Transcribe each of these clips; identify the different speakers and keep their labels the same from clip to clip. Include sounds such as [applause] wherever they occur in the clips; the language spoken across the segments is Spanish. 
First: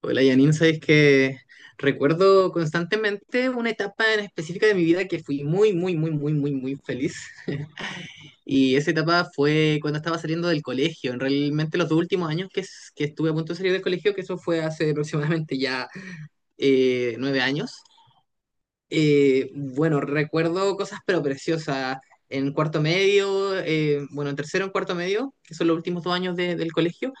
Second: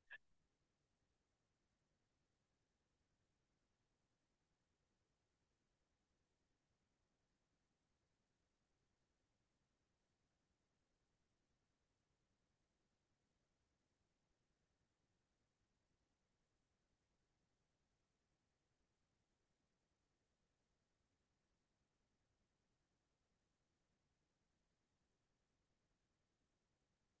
Speaker 1: Hola Janine, sabes que recuerdo constantemente una etapa en específica de mi vida que fui muy, muy, muy, muy, muy, muy feliz. Y esa etapa fue cuando estaba saliendo del colegio, en realmente los dos últimos años que estuve a punto de salir del colegio, que eso fue hace [laughs] aproximadamente ya nueve años. Bueno, recuerdo cosas pero preciosas. En tercero, en cuarto medio, que son los últimos dos años del colegio.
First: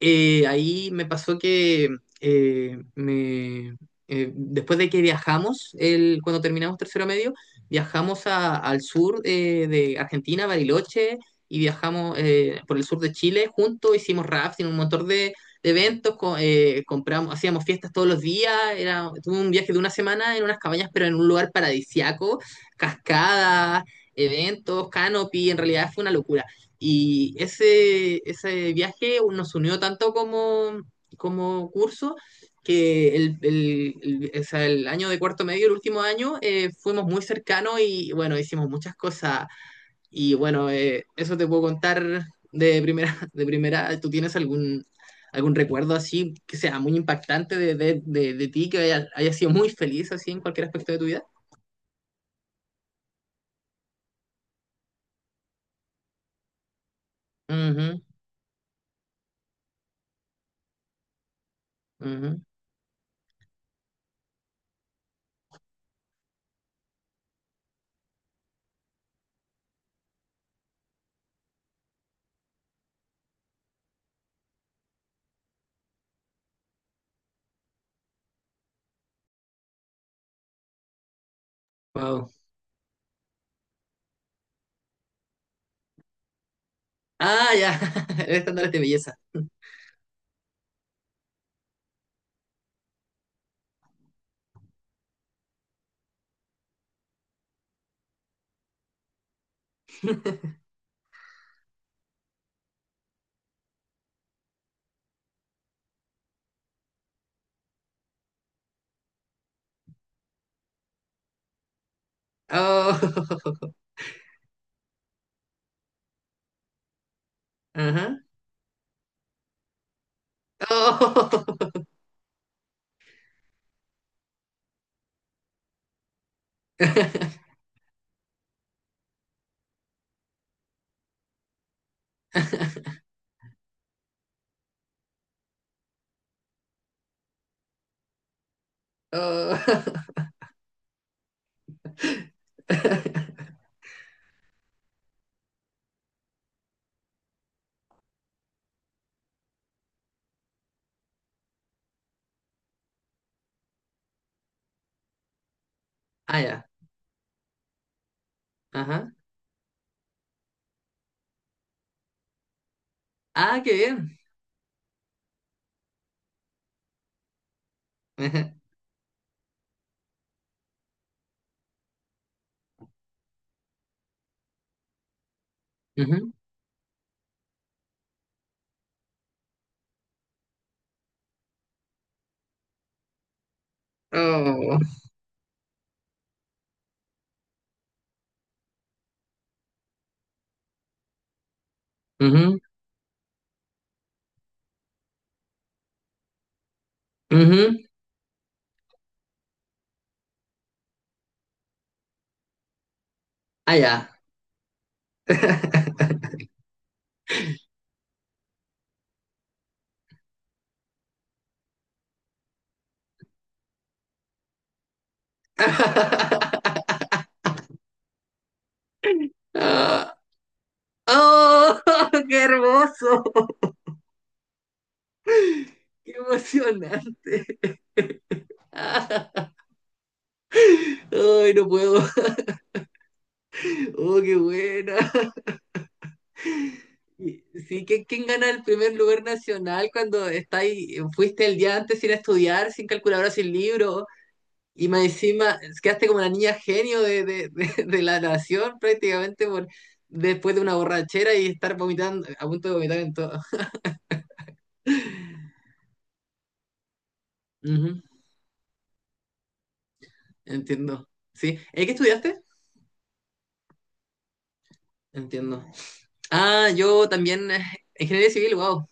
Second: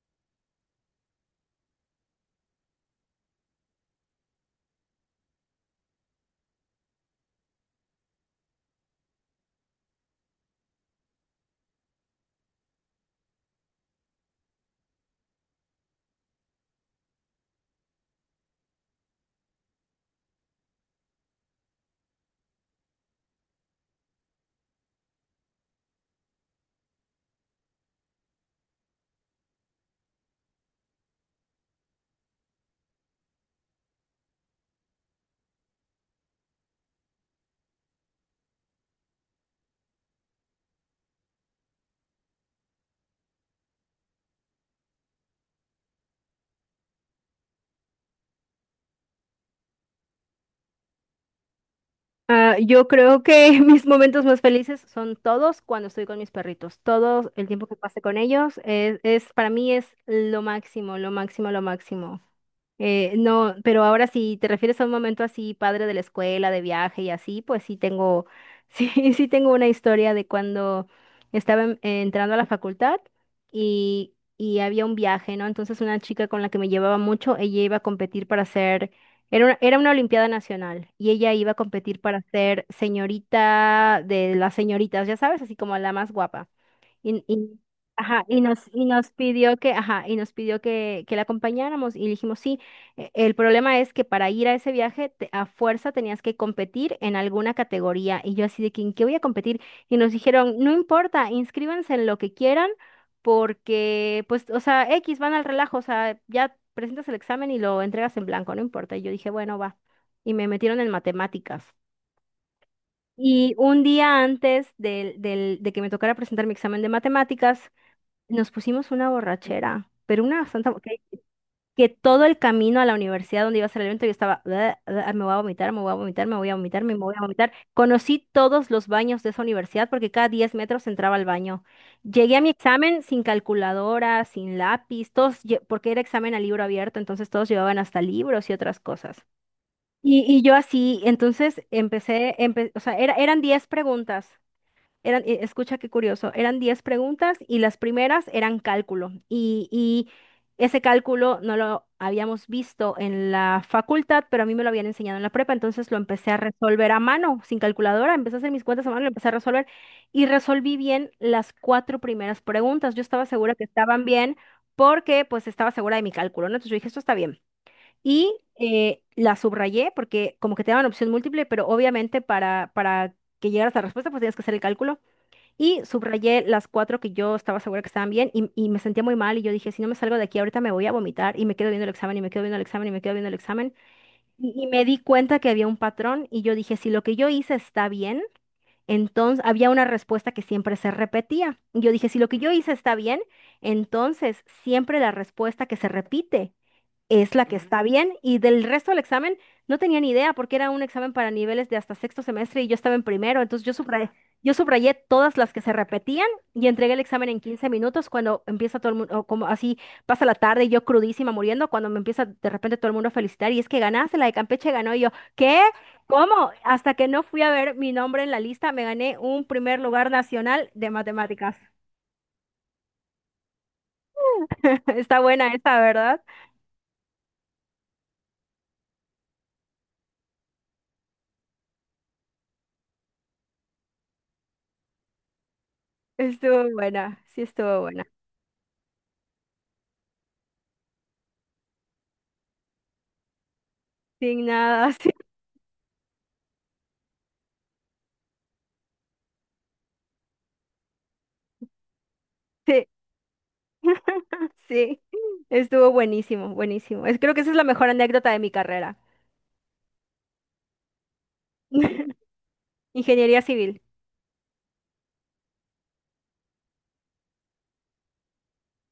Speaker 1: Ahí me pasó que eh, me, después de que viajamos, el, cuando terminamos tercero medio, viajamos al sur de Argentina, Bariloche, y viajamos por el sur de Chile juntos, hicimos rafting, un montón de eventos, compramos, hacíamos fiestas todos los días, era, tuve un viaje de una semana en unas cabañas, pero en un lugar paradisiaco, cascadas, eventos, canopy, en realidad fue una locura. Y ese viaje nos unió tanto como, como curso que el- o sea, el año de cuarto medio, el último año, fuimos muy cercanos y bueno, hicimos muchas cosas. Y bueno, eso te puedo contar de primera, [laughs] de primera. ¿Tú tienes algún, algún recuerdo así que sea muy impactante de ti, que haya, haya sido muy feliz así en cualquier aspecto de tu vida?
Speaker 2: Ah, yo creo que [laughs] mis momentos más felices son todos cuando estoy con mis perritos. Todo el tiempo que
Speaker 1: Ujú,
Speaker 2: pase con ellos es para mí es lo máximo, lo máximo, lo máximo.
Speaker 1: ujú.
Speaker 2: No, pero ahora si te refieres a un momento así, padre de la escuela, de viaje y así, pues sí tengo, [laughs] sí, sí tengo una historia de cuando estaba entrando a la facultad y había un viaje, ¿no? Entonces una chica con la que me llevaba mucho, ella iba a competir para ser era una, Olimpiada Nacional y ella iba a competir para
Speaker 1: Wow.
Speaker 2: ser señorita de las señoritas, ya sabes, así como la más guapa. Y,
Speaker 1: Ah,
Speaker 2: y-
Speaker 1: ya,
Speaker 2: ajá,
Speaker 1: [laughs] el
Speaker 2: y nos,
Speaker 1: estándar de
Speaker 2: y nos
Speaker 1: belleza.
Speaker 2: pidió que, ajá, que la acompañáramos y dijimos, sí. El problema es que para ir a ese viaje a fuerza tenías que competir en alguna categoría y yo así de que, ¿en qué voy a competir? Y nos dijeron, no importa, inscríbanse en lo que quieran porque, pues, o sea, X van al relajo, o sea, ya presentas el examen y lo entregas en blanco, no importa. Y yo dije, bueno, va. Y me metieron en matemáticas. Y
Speaker 1: Oh. [laughs]
Speaker 2: un día antes de que me tocara presentar mi examen de matemáticas,
Speaker 1: Ajá.
Speaker 2: nos pusimos una borrachera, pero una bastante... Que,
Speaker 1: Oh.
Speaker 2: que todo el camino a la universidad donde iba a ser el evento yo estaba... "Bleh, bleh, me voy a vomitar, me voy a vomitar, me voy a vomitar, me voy a
Speaker 1: [laughs]
Speaker 2: vomitar". Conocí todos los baños de esa universidad porque cada 10 metros entraba al baño. Llegué a mi examen sin calculadora, sin lápiz, porque era examen a libro abierto, entonces todos llevaban hasta libros y otras cosas.
Speaker 1: Oh.
Speaker 2: Y yo así, entonces o sea, eran
Speaker 1: [laughs]
Speaker 2: 10 preguntas. Escucha qué curioso, eran 10 preguntas y las primeras eran cálculo. Y ese cálculo no lo habíamos visto en la facultad, pero a mí me lo habían enseñado en la prepa, entonces lo empecé a
Speaker 1: Ah, ya.
Speaker 2: resolver a mano, sin calculadora, empecé a hacer mis cuentas a mano, lo
Speaker 1: Ajá.
Speaker 2: empecé a resolver y resolví bien las cuatro primeras preguntas. Yo estaba segura
Speaker 1: Ah,
Speaker 2: que
Speaker 1: qué
Speaker 2: estaban
Speaker 1: bien.
Speaker 2: bien porque pues estaba segura de mi cálculo, ¿no? Entonces yo dije, esto está bien. Y
Speaker 1: Ajá.
Speaker 2: la subrayé porque como que te daban opción múltiple, pero obviamente para que llegaras a la respuesta pues tienes que hacer el cálculo. Y
Speaker 1: Ujú.
Speaker 2: subrayé las cuatro que yo estaba segura que estaban bien y me sentía muy mal y yo dije, si no me salgo de aquí ahorita me voy a vomitar y me quedo viendo el examen y me quedo viendo el examen y me quedo viendo el examen. Y
Speaker 1: Oh.
Speaker 2: me di cuenta que había un patrón y yo dije, si lo que yo hice está bien, entonces había una respuesta que siempre se repetía. Y yo dije, si lo que yo
Speaker 1: Ujú.
Speaker 2: hice está bien, entonces siempre la respuesta que se repite es la que
Speaker 1: Ujú.
Speaker 2: está bien y del resto del examen no tenía ni idea porque era un examen para niveles de hasta sexto semestre y yo estaba en primero, entonces yo
Speaker 1: Ah,
Speaker 2: subrayé,
Speaker 1: ya.
Speaker 2: yo subrayé todas las que se repetían y entregué el examen en 15 minutos cuando empieza todo el mundo, como así pasa la tarde y yo crudísima muriendo, cuando me empieza de repente todo el mundo a felicitar y es que ganaste, la de Campeche ganó y yo, ¿qué? ¿Cómo?
Speaker 1: [laughs]
Speaker 2: Hasta que no fui a ver mi nombre en la lista, me gané un primer lugar
Speaker 1: Ah.
Speaker 2: nacional de matemáticas.
Speaker 1: Oh, [laughs] qué hermoso.
Speaker 2: [laughs] Está buena esta,
Speaker 1: Qué
Speaker 2: ¿verdad?
Speaker 1: emocionante. Ah. Ay, no puedo. Oh, qué buena.
Speaker 2: Estuvo buena, sí
Speaker 1: Y-
Speaker 2: estuvo
Speaker 1: Sí, ¿qué-
Speaker 2: buena.
Speaker 1: ¿quién gana el primer lugar nacional cuando está ahí- fuiste el día antes sin estudiar, sin calculadora, sin libro?
Speaker 2: Sin
Speaker 1: Y
Speaker 2: nada.
Speaker 1: más
Speaker 2: [laughs]
Speaker 1: encima, quedaste como la niña genio [laughs] de la nación prácticamente por, después de una borrachera y estar vomitando, a punto de
Speaker 2: Sí,
Speaker 1: vomitar en todo.
Speaker 2: [laughs] sí, estuvo buenísimo, buenísimo. Creo que esa es la
Speaker 1: [laughs]
Speaker 2: mejor
Speaker 1: Ujú,
Speaker 2: anécdota de mi carrera.
Speaker 1: entiendo. Sí. Qué
Speaker 2: [laughs]
Speaker 1: estudiaste?
Speaker 2: Ingeniería civil,
Speaker 1: Entiendo. Ah, yo también, ingeniería civil, wow.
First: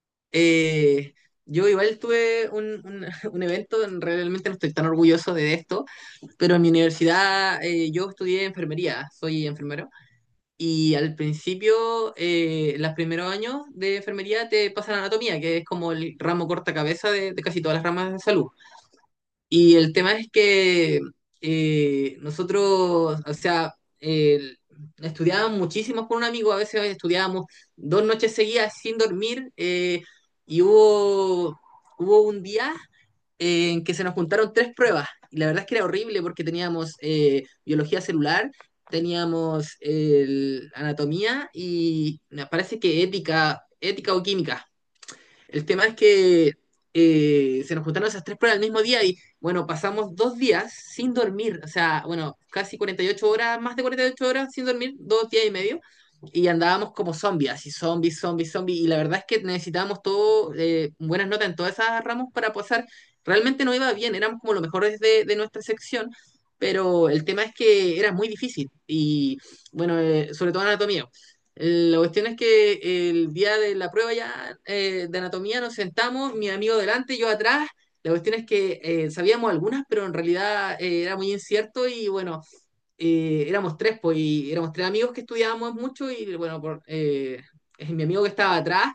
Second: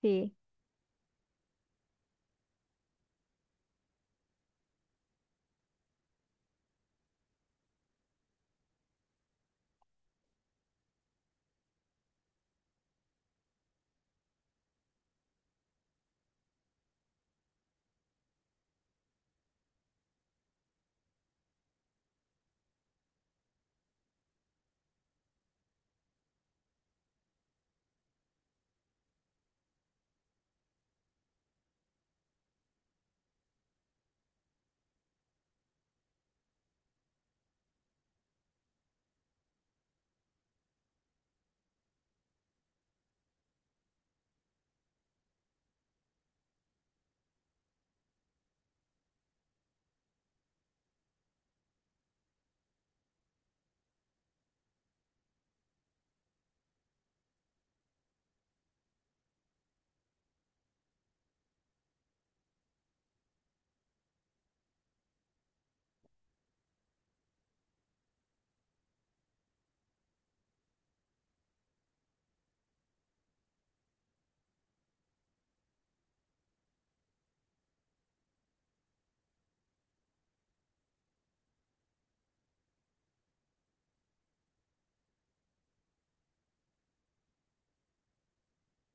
Speaker 2: sí.
Speaker 1: Eh, yo igual tuve un [laughs] un evento, realmente no estoy tan orgulloso de esto, pero en mi universidad yo estudié enfermería, soy enfermero. Y al principio, los primeros años de enfermería te pasan anatomía, que es como el ramo corta cabeza de casi todas las ramas de salud. Y el tema es que nosotros, o sea, el- estudiábamos muchísimo con un amigo, a veces estudiábamos dos noches seguidas sin dormir, y hubo, hubo un día en que se nos juntaron tres pruebas, y la verdad es que era horrible porque teníamos biología celular, teníamos anatomía y me parece que ética, ética o química. El tema es que se nos juntaron esas tres pruebas el mismo día y bueno, pasamos dos días sin dormir, o sea, bueno, casi 48 horas, más de 48 horas sin dormir, dos días y medio, y andábamos como zombies, así zombies, zombies, zombies, y la verdad es que necesitábamos todo, buenas notas en todas esas ramos para pasar, realmente no iba bien, éramos como los mejores de nuestra sección, pero el tema es que era muy difícil, y bueno, sobre todo anatomía, la cuestión es que el día de la prueba ya de anatomía nos sentamos, mi amigo delante, yo atrás. La cuestión es que sabíamos algunas, pero en realidad era muy incierto y bueno, éramos tres, pues, y éramos tres amigos que estudiábamos mucho y bueno, mi amigo que estaba atrás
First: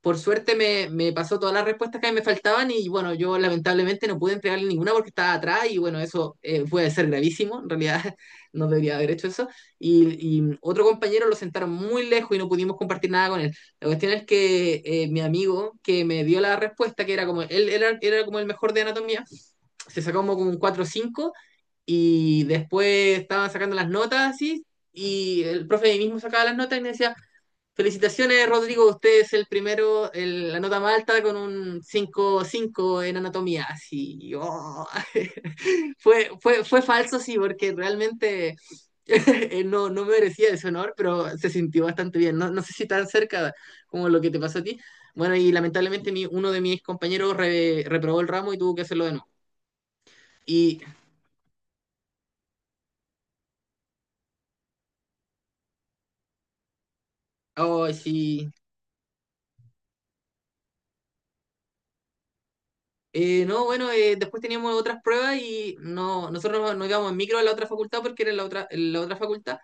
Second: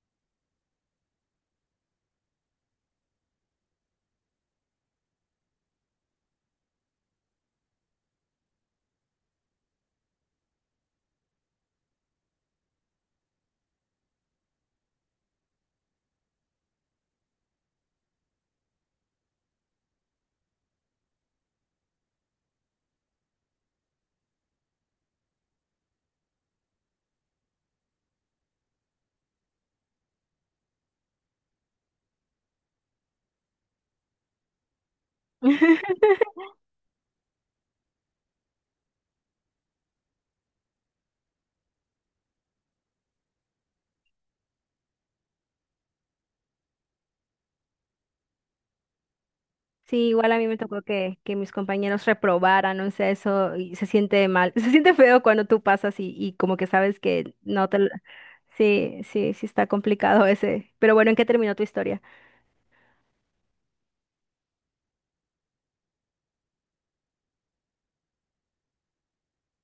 Speaker 1: por suerte me, me pasó todas las respuestas que me faltaban y bueno, yo lamentablemente no pude entregarle ninguna porque estaba atrás y bueno, eso puede ser gravísimo, en realidad [laughs] no debería haber hecho eso. Y otro compañero lo sentaron muy lejos y no pudimos compartir nada con él. La cuestión es que mi amigo que me dio la respuesta, que era como, él era, era como el mejor de anatomía, se sacó como, como un 4 cinco y después estaban sacando las notas así y el profe ahí mismo sacaba las notas y me decía, Felicitaciones, Rodrigo. Usted es el primero, la nota más alta con un 5,5 en anatomía. Así, oh. [laughs]
Speaker 2: [laughs]
Speaker 1: Fue, fue, fue falso, sí, porque realmente [laughs] no, no merecía ese honor, pero se sintió bastante bien. No, no sé si tan cerca como lo que te pasó a ti. Bueno, y lamentablemente uno de mis compañeros reprobó el ramo y tuvo que hacerlo de nuevo.
Speaker 2: Sí, igual a mí me
Speaker 1: Y,
Speaker 2: tocó que mis compañeros reprobaran, no sé, eso, y se siente mal, [laughs] se siente feo cuando tú pasas y como que sabes que no te... lo-
Speaker 1: oh, sí.
Speaker 2: Sí, sí, sí está complicado ese. Pero bueno, ¿en qué terminó tu historia?
Speaker 1: No, bueno, después teníamos otras pruebas y no, nosotros nos, nos íbamos en micro a la otra facultad porque era la otra facultad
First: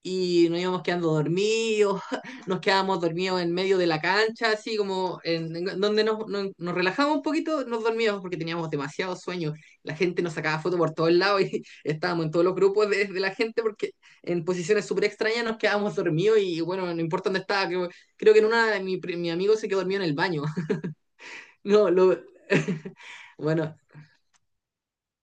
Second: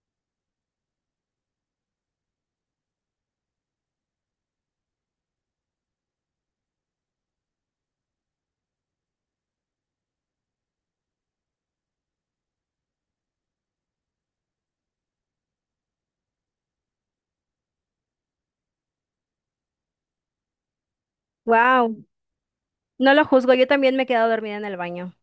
Speaker 1: y nos íbamos quedando dormidos, [laughs] nos quedábamos dormidos en medio de la cancha, así como en donde nos, nos, nos relajábamos un poquito, nos dormíamos porque teníamos demasiado sueño. La gente nos sacaba fotos por todos lados y [laughs] estábamos en todos los grupos de la gente porque en posiciones súper extrañas nos quedábamos dormidos y bueno, no importa dónde estaba, creo, creo que en una de mi, mi amigo se quedó dormido en el baño. [laughs] No,
Speaker 2: Wow,
Speaker 1: lo... [laughs]
Speaker 2: no lo juzgo, yo
Speaker 1: bueno,
Speaker 2: también me he quedado dormida en el baño,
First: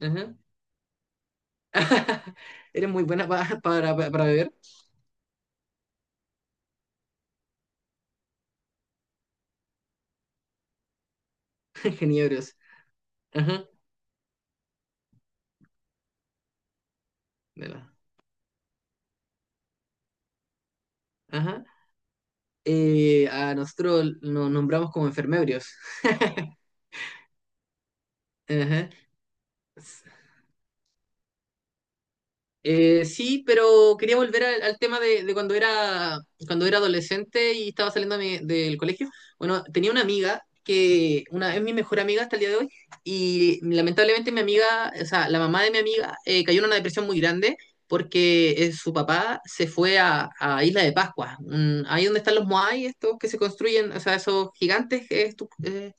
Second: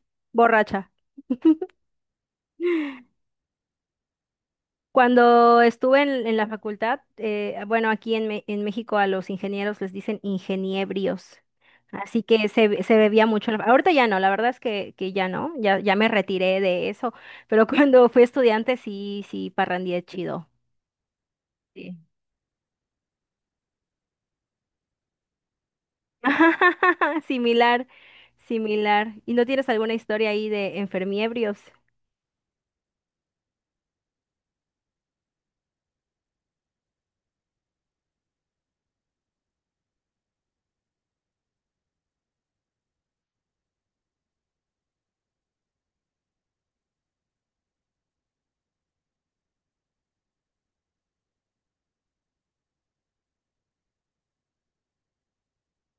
Speaker 1: ajá.
Speaker 2: borracha. [laughs]
Speaker 1: [laughs] Eres muy buena para, beber,
Speaker 2: Cuando estuve en la facultad, bueno, aquí en, en México a los ingenieros les dicen ingeniebrios.
Speaker 1: [laughs]
Speaker 2: Así que
Speaker 1: geniebrios.
Speaker 2: se bebía mucho.
Speaker 1: Ajá,
Speaker 2: Ahorita ya no, la verdad es que ya no, ya, ya me retiré de eso. Pero [laughs]
Speaker 1: de la-
Speaker 2: cuando fui estudiante sí, sí, parrandié chido.
Speaker 1: ajá.
Speaker 2: Sí.
Speaker 1: A nosotros nos nombramos como enfermeros. [laughs]
Speaker 2: [laughs] Similar,
Speaker 1: Ajá.
Speaker 2: similar. ¿Y no tienes alguna historia ahí de enfermiebrios?
Speaker 1: Sí, pero quería volver al, al tema de cuando era adolescente y estaba saliendo de del colegio. Bueno, tenía una amiga que una, es mi mejor amiga hasta el día de hoy y lamentablemente mi amiga, o sea, la mamá de mi amiga cayó en una depresión muy grande porque su papá se fue a Isla de Pascua, ahí donde están los Moai, estos que se construyen, o sea, esos gigantes, que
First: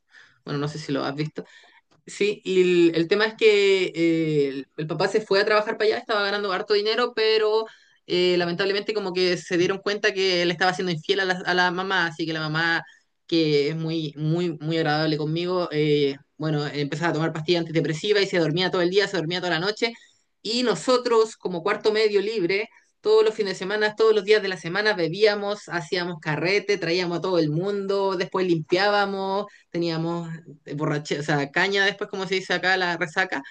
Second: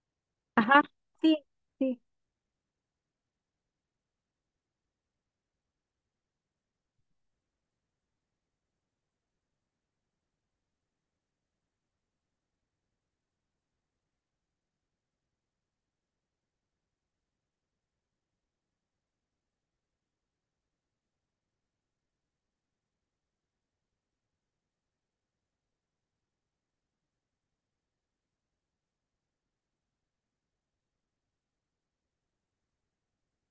Speaker 1: bueno, no sé
Speaker 2: Ajá,
Speaker 1: si lo has
Speaker 2: sí,
Speaker 1: visto.
Speaker 2: sí.
Speaker 1: Sí, y el tema es que el papá se fue a trabajar para allá, estaba ganando harto dinero, pero lamentablemente como que se dieron cuenta que él estaba siendo infiel a la mamá, así que la mamá, que es muy, muy, muy agradable conmigo, bueno, empezaba a tomar pastillas antidepresivas y se dormía todo el día, se dormía toda la noche, y nosotros como cuarto medio libre, todos los fines de semana, todos los días de la semana bebíamos, hacíamos carrete, traíamos a todo el mundo, después limpiábamos, teníamos o sea, caña después, como se dice acá, la resaca.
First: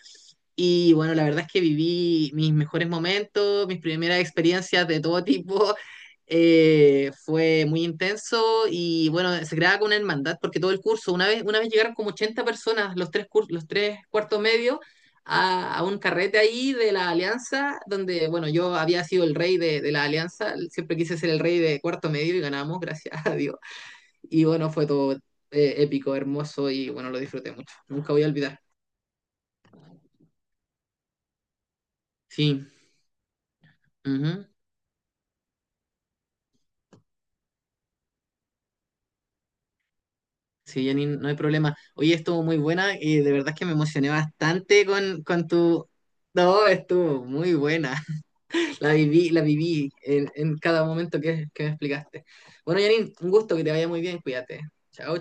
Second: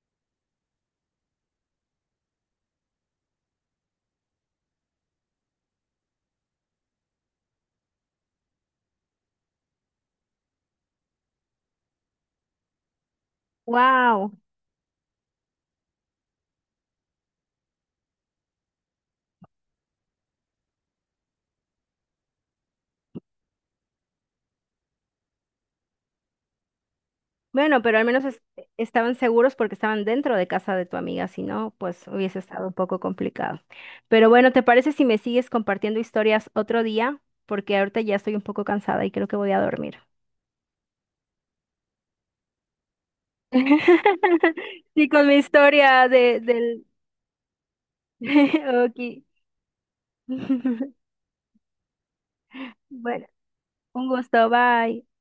Speaker 1: Y bueno, la verdad es que viví mis mejores momentos, mis primeras experiencias de todo [laughs] tipo. Fue muy intenso y bueno, se creaba con una hermandad porque todo el curso, una vez llegaron como 80 personas, los tres, los tres
Speaker 2: Wow.
Speaker 1: cuartos medios, a, un carrete ahí de la Alianza, donde, bueno, yo había sido el rey de la Alianza, siempre quise ser el rey de cuarto medio y ganamos, [laughs] gracias a Dios. Y bueno, fue todo épico, hermoso y bueno, lo disfruté mucho.
Speaker 2: Bueno, pero al
Speaker 1: Nunca voy
Speaker 2: menos
Speaker 1: a olvidar.
Speaker 2: estaban seguros porque estaban dentro de casa de tu amiga, si no, pues hubiese
Speaker 1: Sí,
Speaker 2: estado un poco complicado. Pero
Speaker 1: ujú.
Speaker 2: bueno, ¿te parece si me sigues compartiendo historias otro día? Porque ahorita ya estoy un poco cansada y creo que voy a dormir.
Speaker 1: Sí, Jenny, no hay problema. Oye, estuvo muy buena y de verdad que me emocioné
Speaker 2: [laughs]
Speaker 1: bastante
Speaker 2: Sí, con mi
Speaker 1: con tu...
Speaker 2: historia de,
Speaker 1: No,
Speaker 2: del...
Speaker 1: estuvo muy buena. [laughs]
Speaker 2: [laughs] Ok.
Speaker 1: La viví en cada
Speaker 2: [laughs]
Speaker 1: momento que me explicaste. Bueno, Janine,
Speaker 2: Bueno,
Speaker 1: un gusto que te vaya muy
Speaker 2: un
Speaker 1: bien.
Speaker 2: gusto,
Speaker 1: Cuídate. Chao.
Speaker 2: bye.